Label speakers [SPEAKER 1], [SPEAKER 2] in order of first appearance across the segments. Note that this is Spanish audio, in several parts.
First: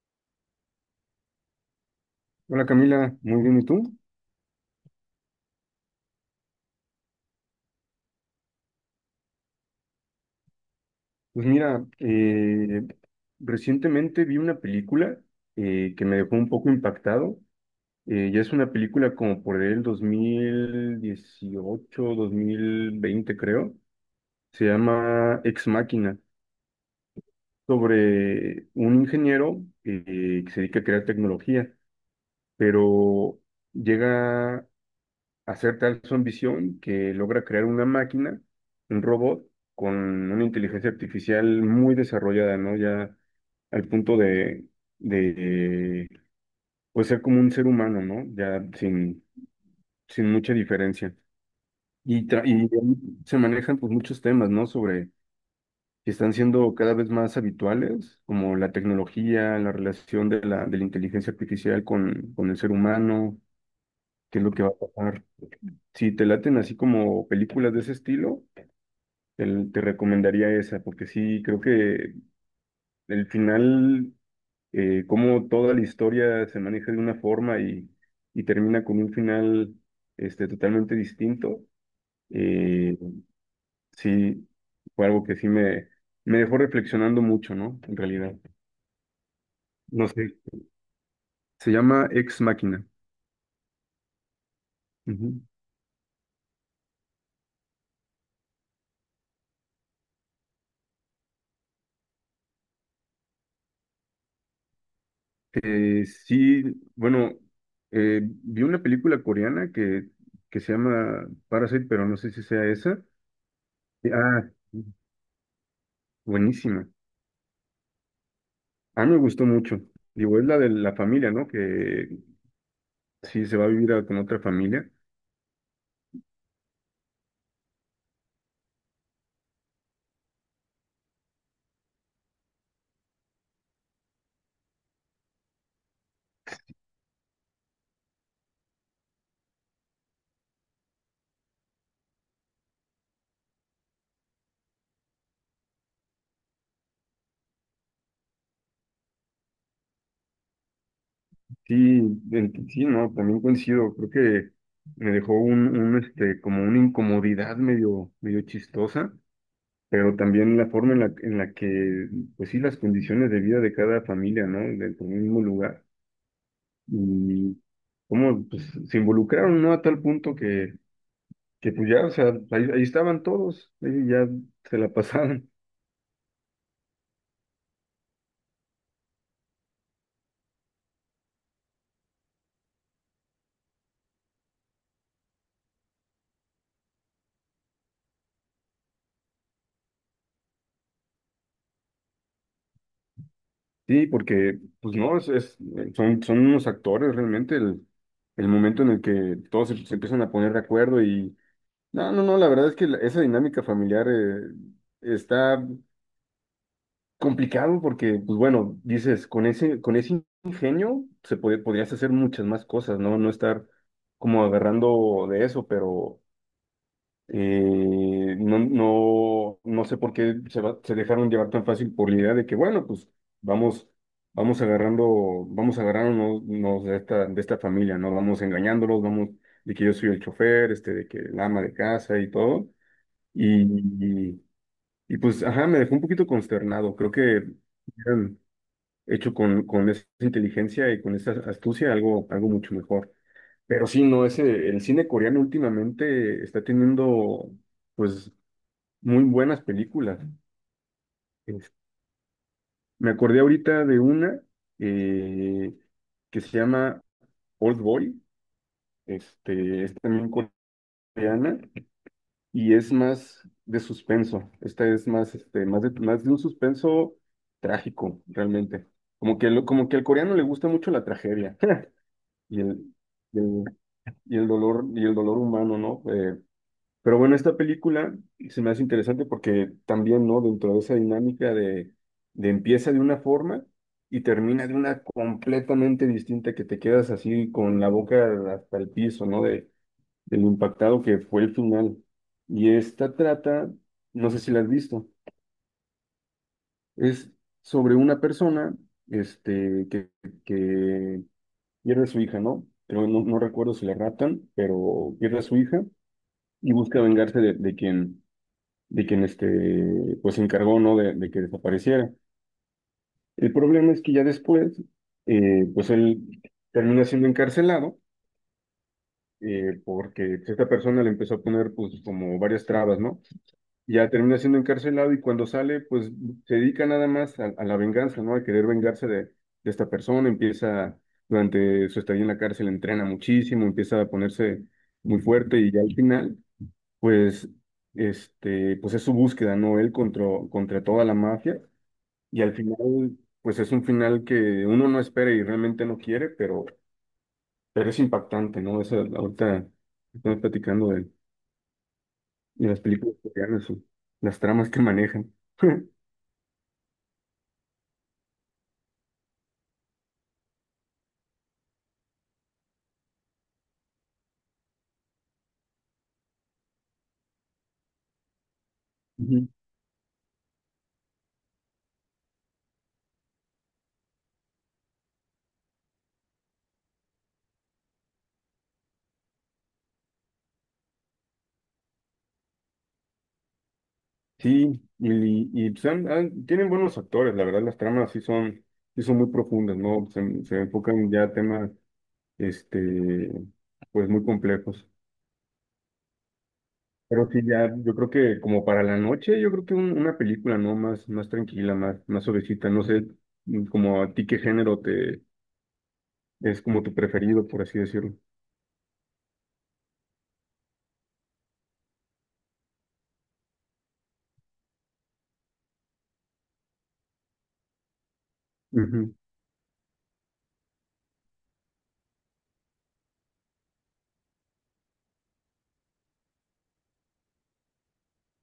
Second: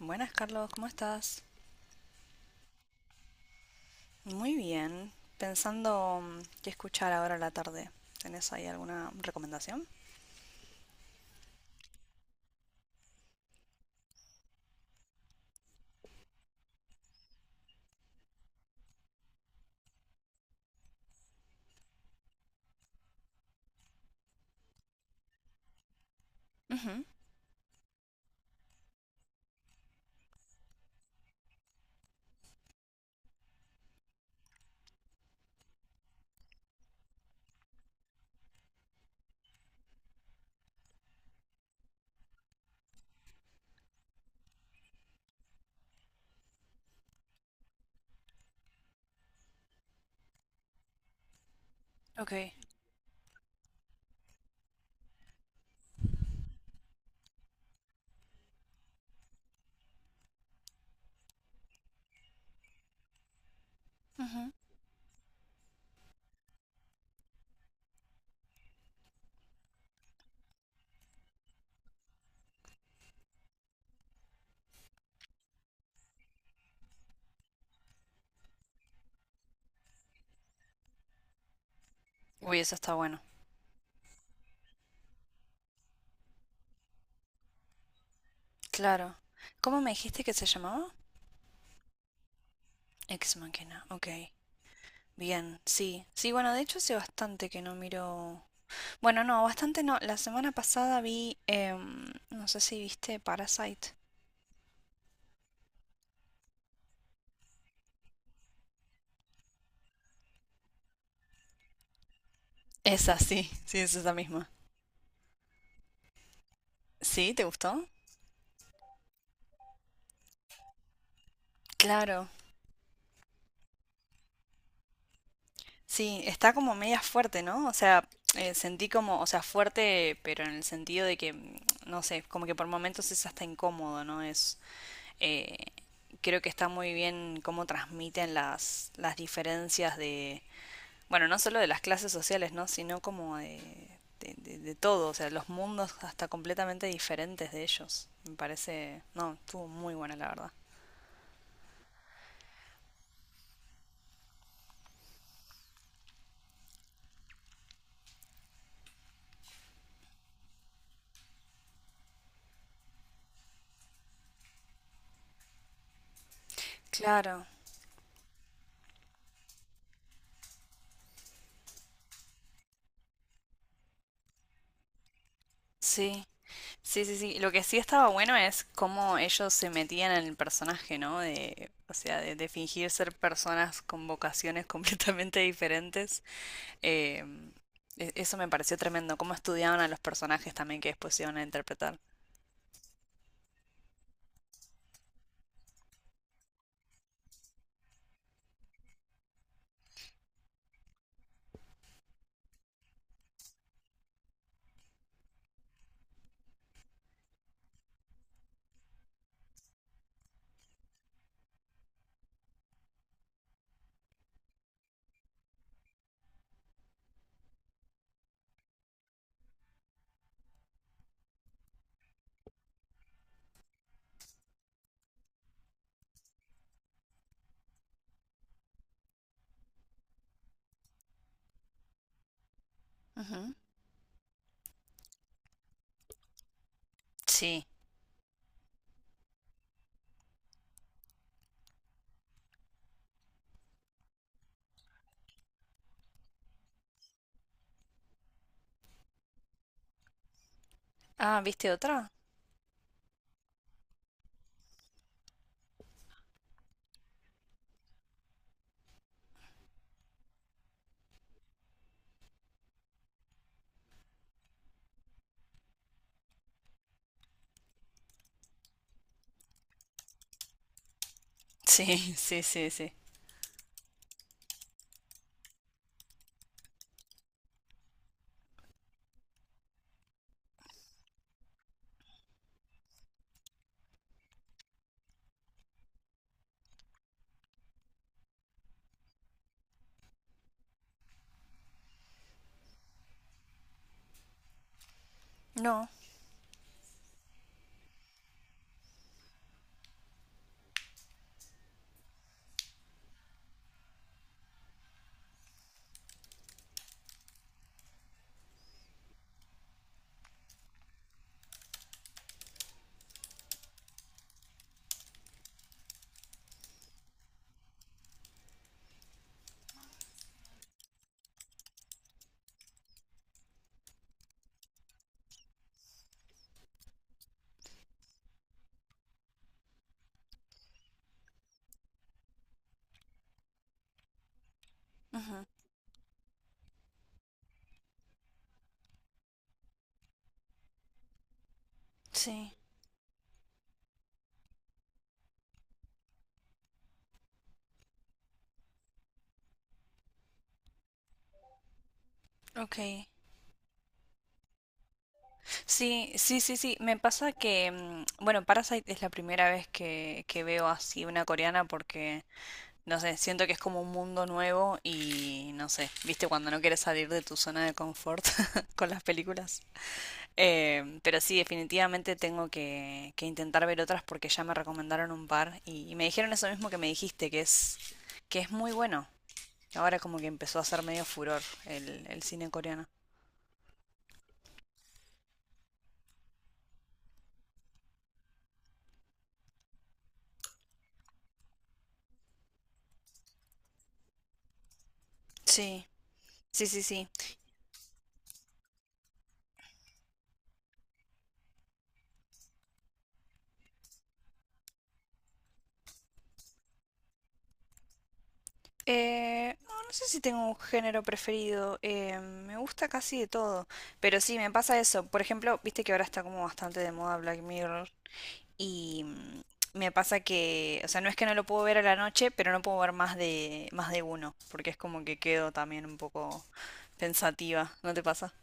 [SPEAKER 1] Buenas, Carlos, ¿cómo estás?
[SPEAKER 2] Hola Camila, muy bien, ¿y tú?
[SPEAKER 1] Muy bien. Pensando qué escuchar ahora a la tarde. ¿Tenés ahí alguna recomendación?
[SPEAKER 2] Pues mira, recientemente vi una película que me dejó un poco impactado. Ya es una película como por el dos mil dieciocho 2020 creo. Se llama Ex Máquina
[SPEAKER 1] Ujú.
[SPEAKER 2] sobre un ingeniero que se dedica a crear tecnología, pero llega hacer tal su ambición que logra crear una máquina, un robot, con una inteligencia artificial muy desarrollada, ¿no? Ya al punto de pues ser como un ser humano, ¿no? Ya sin mucha diferencia. Y,
[SPEAKER 1] Ok.
[SPEAKER 2] tra- y se manejan pues muchos temas, ¿no? Sobre que están siendo cada vez más habituales, como la tecnología, la relación de la inteligencia artificial con el ser humano, qué es lo
[SPEAKER 1] Ujú.
[SPEAKER 2] que va a pasar. Si te laten así como películas de ese estilo, Te, te recomendaría esa, porque sí, creo que el final, como toda la historia se maneja de una forma y termina con un final este, totalmente distinto,
[SPEAKER 1] Uy, eso está
[SPEAKER 2] eh,
[SPEAKER 1] bueno.
[SPEAKER 2] sí, fue algo que sí me dejó reflexionando mucho, ¿no? En realidad,
[SPEAKER 1] Claro. ¿Cómo me
[SPEAKER 2] no
[SPEAKER 1] dijiste que
[SPEAKER 2] sé,
[SPEAKER 1] se llamaba?
[SPEAKER 2] se llama Ex máquina.
[SPEAKER 1] Ex Machina. Ok.
[SPEAKER 2] Ujú.
[SPEAKER 1] Bien, sí. Sí, bueno, de hecho hace bastante que no miro... Bueno, no, bastante no. La semana pasada vi... no sé si viste Parasite.
[SPEAKER 2] Sí, bueno, vi una película coreana que se llama Parasite, pero no sé si sea esa.
[SPEAKER 1] Esa, sí. Sí, es esa
[SPEAKER 2] Ah,
[SPEAKER 1] misma.
[SPEAKER 2] buenísima.
[SPEAKER 1] ¿Sí? ¿Te gustó?
[SPEAKER 2] A mí me gustó mucho. Digo, es la de la familia, ¿no? Que
[SPEAKER 1] Claro.
[SPEAKER 2] sí se va a vivir con otra familia.
[SPEAKER 1] Sí, está como media fuerte, ¿no? O sea, sentí como, o sea, fuerte, pero en el sentido de que, no sé, como que por momentos es hasta incómodo, ¿no? Eh, creo que está muy bien cómo transmiten las diferencias de, bueno, no solo de las clases sociales, ¿no? Sino como de, de todo, o sea, los mundos hasta completamente diferentes de ellos. Me parece, no, estuvo muy buena, la verdad.
[SPEAKER 2] Sí, sí, no, también coincido. Creo que me dejó un, un, como una incomodidad medio chistosa, pero también la forma en la que, pues sí, las condiciones de vida de cada familia, ¿no? Dentro del mismo lugar.
[SPEAKER 1] Claro,
[SPEAKER 2] Y cómo, pues, se involucraron, ¿no? A tal punto que pues ya, o sea, ahí estaban todos, ahí ya se la pasaban.
[SPEAKER 1] sí. Sí, sí, sí. Lo que sí estaba bueno es cómo ellos se metían en el personaje, ¿no? De, o sea, de fingir ser personas con vocaciones completamente diferentes. Eh, eso me pareció tremendo. Cómo estudiaban a los personajes también que después se iban a interpretar.
[SPEAKER 2] Sí, porque, pues no, es, son unos actores realmente el momento en el que todos se empiezan a poner de acuerdo y no, no, no, la verdad es que esa dinámica familiar está complicado porque, pues bueno, dices, con ese ingenio podrías hacer muchas más cosas, ¿no? No estar como agarrando de eso, pero no, no, no sé por qué se dejaron llevar tan fácil por la idea de que, bueno, pues vamos, vamos agarrando, vamos agarrándonos de esta familia, ¿no? Vamos engañándolos, vamos, de que yo soy el chofer, este, de que el ama de casa y todo.
[SPEAKER 1] Ujú.
[SPEAKER 2] Y, y, y, pues, ajá, me dejó un poquito consternado. Creo que
[SPEAKER 1] Sí.
[SPEAKER 2] hubieran hecho con esa inteligencia y con esa astucia algo mucho mejor. Pero sí, no, ese, el cine coreano últimamente está teniendo, pues, muy buenas películas.
[SPEAKER 1] Ah, ¿viste
[SPEAKER 2] Es-
[SPEAKER 1] otra?
[SPEAKER 2] me acordé ahorita de una eh, que se llama Old Boy. Este, es también coreana y es más de suspenso. Esta es más, este, más de un suspenso trágico, realmente. Como que, como que al coreano le gusta mucho la tragedia
[SPEAKER 1] Sí, sí,
[SPEAKER 2] y
[SPEAKER 1] sí, sí.
[SPEAKER 2] y el, el dolor, y el dolor humano, ¿no? Pero bueno, esta película se me hace interesante porque también, ¿no? Dentro de esa dinámica de, empieza de una forma y termina de una completamente distinta que te quedas así con la boca hasta el piso, ¿no? Del impactado que fue el final. Y esta trata, no sé si la has visto,
[SPEAKER 1] No.
[SPEAKER 2] es sobre una persona, este, que pierde a su hija, ¿no? Pero no, no recuerdo si la raptan, pero pierde a su hija y busca vengarse de quien este, pues se encargó, ¿no? De que desapareciera. El problema es que ya después, pues él termina siendo encarcelado, porque pues, esta persona le empezó a poner, pues, como varias trabas, ¿no? Ya termina siendo encarcelado y cuando sale, pues, se dedica nada más a la venganza, ¿no? A querer vengarse de esta persona, empieza, durante su estadía en la cárcel, entrena muchísimo, empieza a ponerse muy
[SPEAKER 1] Ujú.
[SPEAKER 2] fuerte y ya al final, pues, este, pues es su búsqueda, ¿no? Él contra, contra toda la mafia. Y al
[SPEAKER 1] Sí.
[SPEAKER 2] final, pues es un final que uno no espera y realmente no quiere, pero es impactante, ¿no? Esa, ahorita estamos platicando de
[SPEAKER 1] Ok.
[SPEAKER 2] las películas coreanas, o las tramas que manejan.
[SPEAKER 1] Sí, sí, sí, sí. Me pasa que, bueno, Parasite es la primera vez que veo así una coreana porque no sé, siento que es como un mundo nuevo y no sé, viste cuando no quieres salir de tu zona de confort con las
[SPEAKER 2] Ujú.
[SPEAKER 1] películas. Pero sí, definitivamente tengo que intentar ver otras porque ya me recomendaron un par y me dijeron eso mismo que me dijiste, que es muy bueno. Ahora como que empezó a ser medio furor el cine coreano.
[SPEAKER 2] Sí, y, pues, tienen buenos actores, la verdad, las tramas sí son muy profundas, ¿no? Se enfocan ya a temas, este, pues muy complejos.
[SPEAKER 1] Sí, sí, sí, sí.
[SPEAKER 2] Pero sí, ya, yo creo que como para la noche, yo creo que una película, ¿no? Más, más tranquila, más, más suavecita. No sé, como a ti qué género te es como tu preferido, por así decirlo.
[SPEAKER 1] No, no sé si tengo un género preferido. Eh, me gusta casi de todo. Pero sí, me pasa eso. Por ejemplo, viste que ahora está como bastante de moda Black Mirror. Y
[SPEAKER 2] Ujú.
[SPEAKER 1] me pasa que, o sea, no es que no lo puedo ver a la noche, pero no puedo ver más de uno. Porque es como que quedo también un poco pensativa. ¿No te pasa?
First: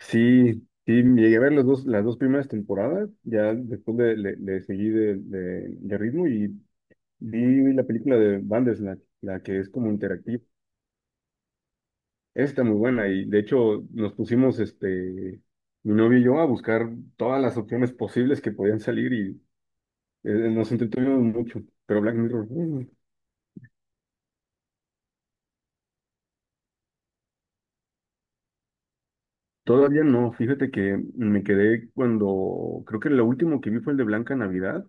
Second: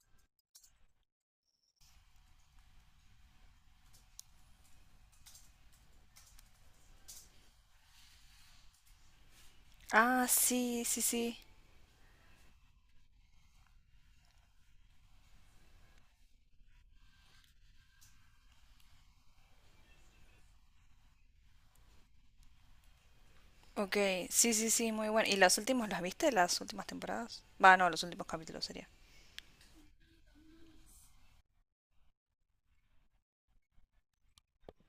[SPEAKER 2] Sí, sí, llegué a ver las dos primeras temporadas, ya después le seguí de ritmo y vi la película de Bandersnatch, la que es como
[SPEAKER 1] Ah,
[SPEAKER 2] interactiva.
[SPEAKER 1] sí, sí, sí.
[SPEAKER 2] Está muy buena y de hecho nos pusimos, este, mi novio y yo a buscar todas las opciones posibles que podían salir. Nos entretuvimos mucho, pero Black Mirror,
[SPEAKER 1] Ok, sí, sí, sí, muy bueno. ¿Y las últimas las viste? ¿Las últimas temporadas? Va, no, los últimos capítulos sería.
[SPEAKER 2] todavía no. Fíjate que me quedé cuando, creo que lo último que vi fue el de Blanca Navidad,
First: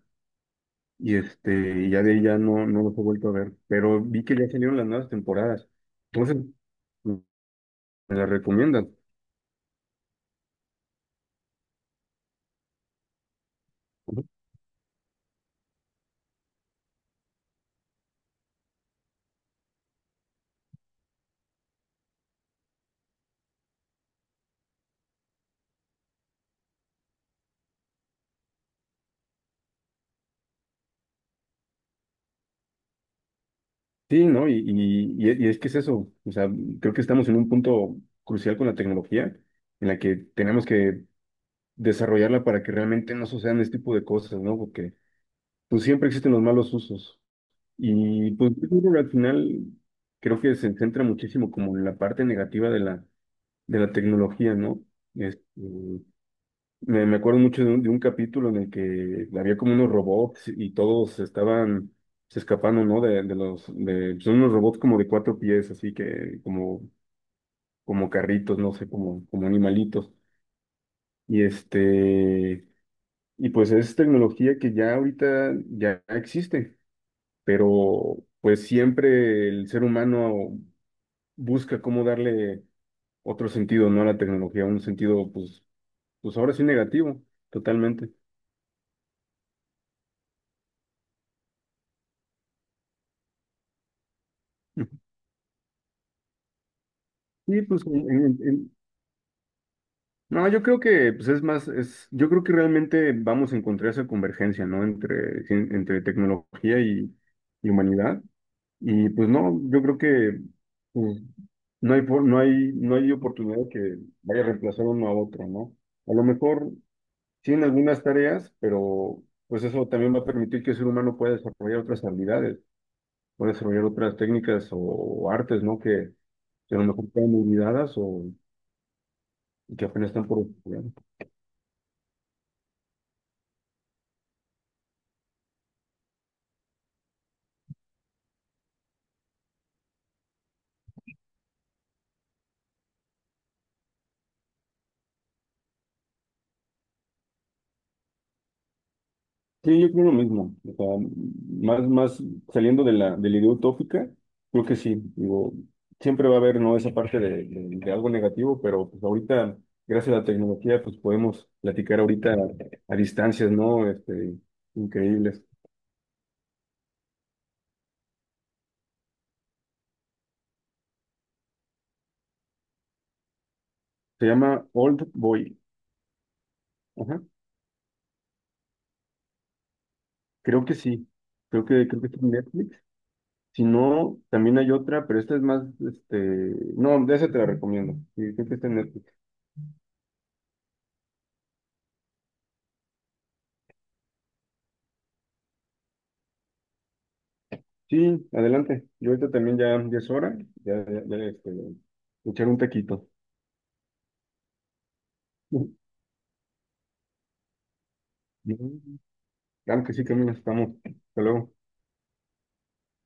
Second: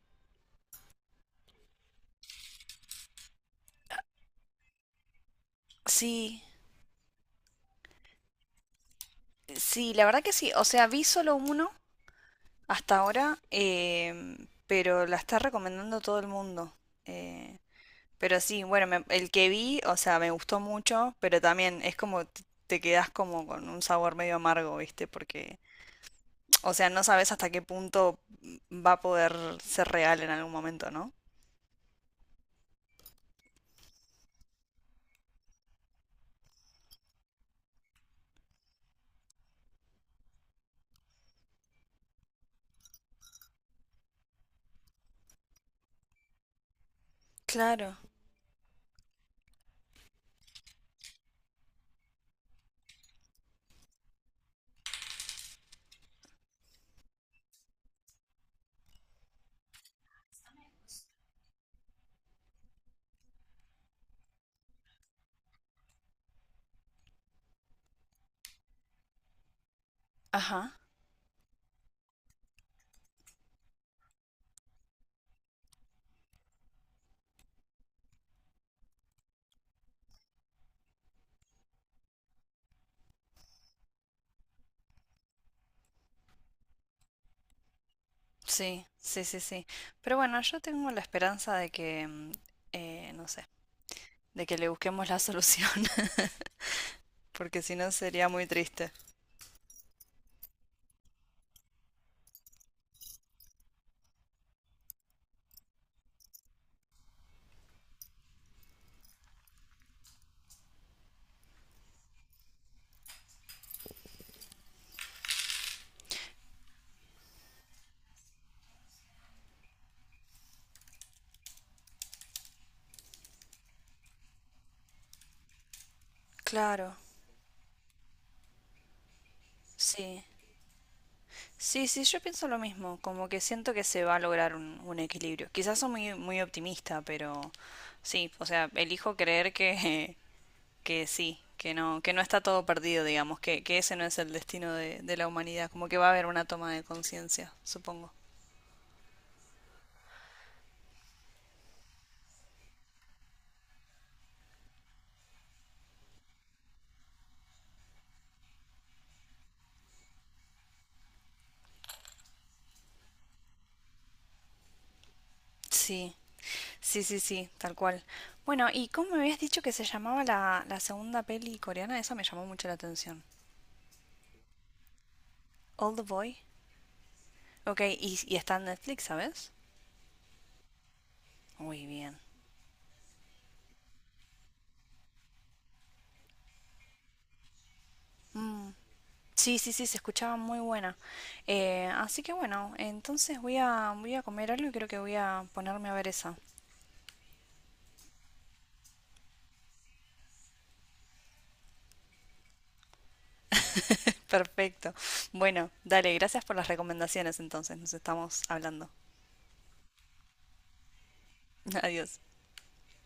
[SPEAKER 2] y este, y ya de ahí ya no los he vuelto a ver, pero vi que ya salieron las nuevas temporadas. Entonces,
[SPEAKER 1] Sí,
[SPEAKER 2] mm, me las recomiendan.
[SPEAKER 1] sí, la verdad que sí. O sea, vi solo uno hasta ahora,
[SPEAKER 2] Ujú.
[SPEAKER 1] pero la está recomendando todo el mundo. Eh, pero sí, bueno, el que vi, o sea, me gustó mucho, pero también es como te quedas como con un sabor medio amargo, ¿viste? Porque, o sea, no sabes hasta qué punto va a poder ser real en algún momento, ¿no?
[SPEAKER 2] Sí, ¿no? Y es que es eso, o sea, creo que estamos en un punto crucial con la tecnología en la que tenemos que desarrollarla para que realmente no sucedan este tipo de cosas, ¿no? Porque pues siempre existen los malos usos.
[SPEAKER 1] Claro,
[SPEAKER 2] Y pues yo creo que al final creo que se centra muchísimo como en la parte negativa de la tecnología, ¿no? Este, me acuerdo mucho de un capítulo en el que había como unos robots y todos estaban se escapando, ¿no? Son unos robots como de cuatro pies, así que como, como carritos, no sé, como, como animalitos.
[SPEAKER 1] ajá,
[SPEAKER 2] Y este, y pues es tecnología que ya ahorita ya existe, pero pues siempre el ser humano busca cómo darle otro sentido, ¿no? A la tecnología, un sentido, pues ahora sí negativo, totalmente.
[SPEAKER 1] sí, sí, sí, sí. Pero bueno, yo tengo la esperanza de que, no sé, de que le
[SPEAKER 2] Ujú.
[SPEAKER 1] busquemos la solución, porque
[SPEAKER 2] Sí,
[SPEAKER 1] si
[SPEAKER 2] pues,
[SPEAKER 1] no sería muy triste.
[SPEAKER 2] no, yo creo que, pues yo creo que realmente vamos a encontrar esa convergencia, ¿no? Entre tecnología y humanidad. Y pues no, yo creo que pues, no hay, por- no hay, no hay oportunidad que vaya a reemplazar uno a otro, ¿no? A lo mejor sí en algunas tareas, pero pues eso también va a permitir que el ser humano pueda desarrollar otras habilidades, pueda desarrollar otras técnicas o artes, ¿no? Que a lo
[SPEAKER 1] Claro,
[SPEAKER 2] mejor están olvidadas o que apenas
[SPEAKER 1] sí.
[SPEAKER 2] están por estudiar.
[SPEAKER 1] Sí, sí, yo pienso lo mismo, como que siento que se va a lograr un equilibrio. Quizás soy muy, muy optimista, pero sí, o sea, elijo creer que, que sí, que no está todo perdido, digamos, que ese no es el destino de la humanidad, como que va a haber una toma de conciencia, supongo.
[SPEAKER 2] Sí, yo creo lo mismo. O sea, más saliendo de la idea utópica, creo que sí. Digo, siempre va a haber, ¿no? Esa parte de algo negativo, pero pues ahorita, gracias a la tecnología, pues podemos platicar ahorita a distancias, ¿no? Este, increíbles.
[SPEAKER 1] Sí, sí, sí, sí, tal cual. Bueno, ¿y cómo me habías dicho que se llamaba la segunda peli coreana? Esa me llamó mucho la atención.
[SPEAKER 2] Se llama Old Boy.
[SPEAKER 1] Old Boy.
[SPEAKER 2] Ajá,
[SPEAKER 1] Ok, y está en Netflix, ¿sabes?
[SPEAKER 2] creo que sí. Creo
[SPEAKER 1] Muy
[SPEAKER 2] que, creo que
[SPEAKER 1] bien.
[SPEAKER 2] está en Netflix. Si no, también hay otra, pero esta es más, este, no, de esa te la recomiendo. Sí, creo que está en Netflix.
[SPEAKER 1] Sí, sí, sí, se escuchaba muy buena. Así que bueno, entonces voy a, voy a comer algo y creo que voy a ponerme a ver esa.
[SPEAKER 2] Sí, adelante. Yo ahorita también ya es hora. Ya, ya, ya, este, echar un taquito.
[SPEAKER 1] Perfecto. Bueno,
[SPEAKER 2] Ujú.
[SPEAKER 1] dale, gracias por las recomendaciones entonces. Nos estamos hablando.
[SPEAKER 2] Claro que sí, Camila, estamos. Hasta luego.
[SPEAKER 1] Adiós.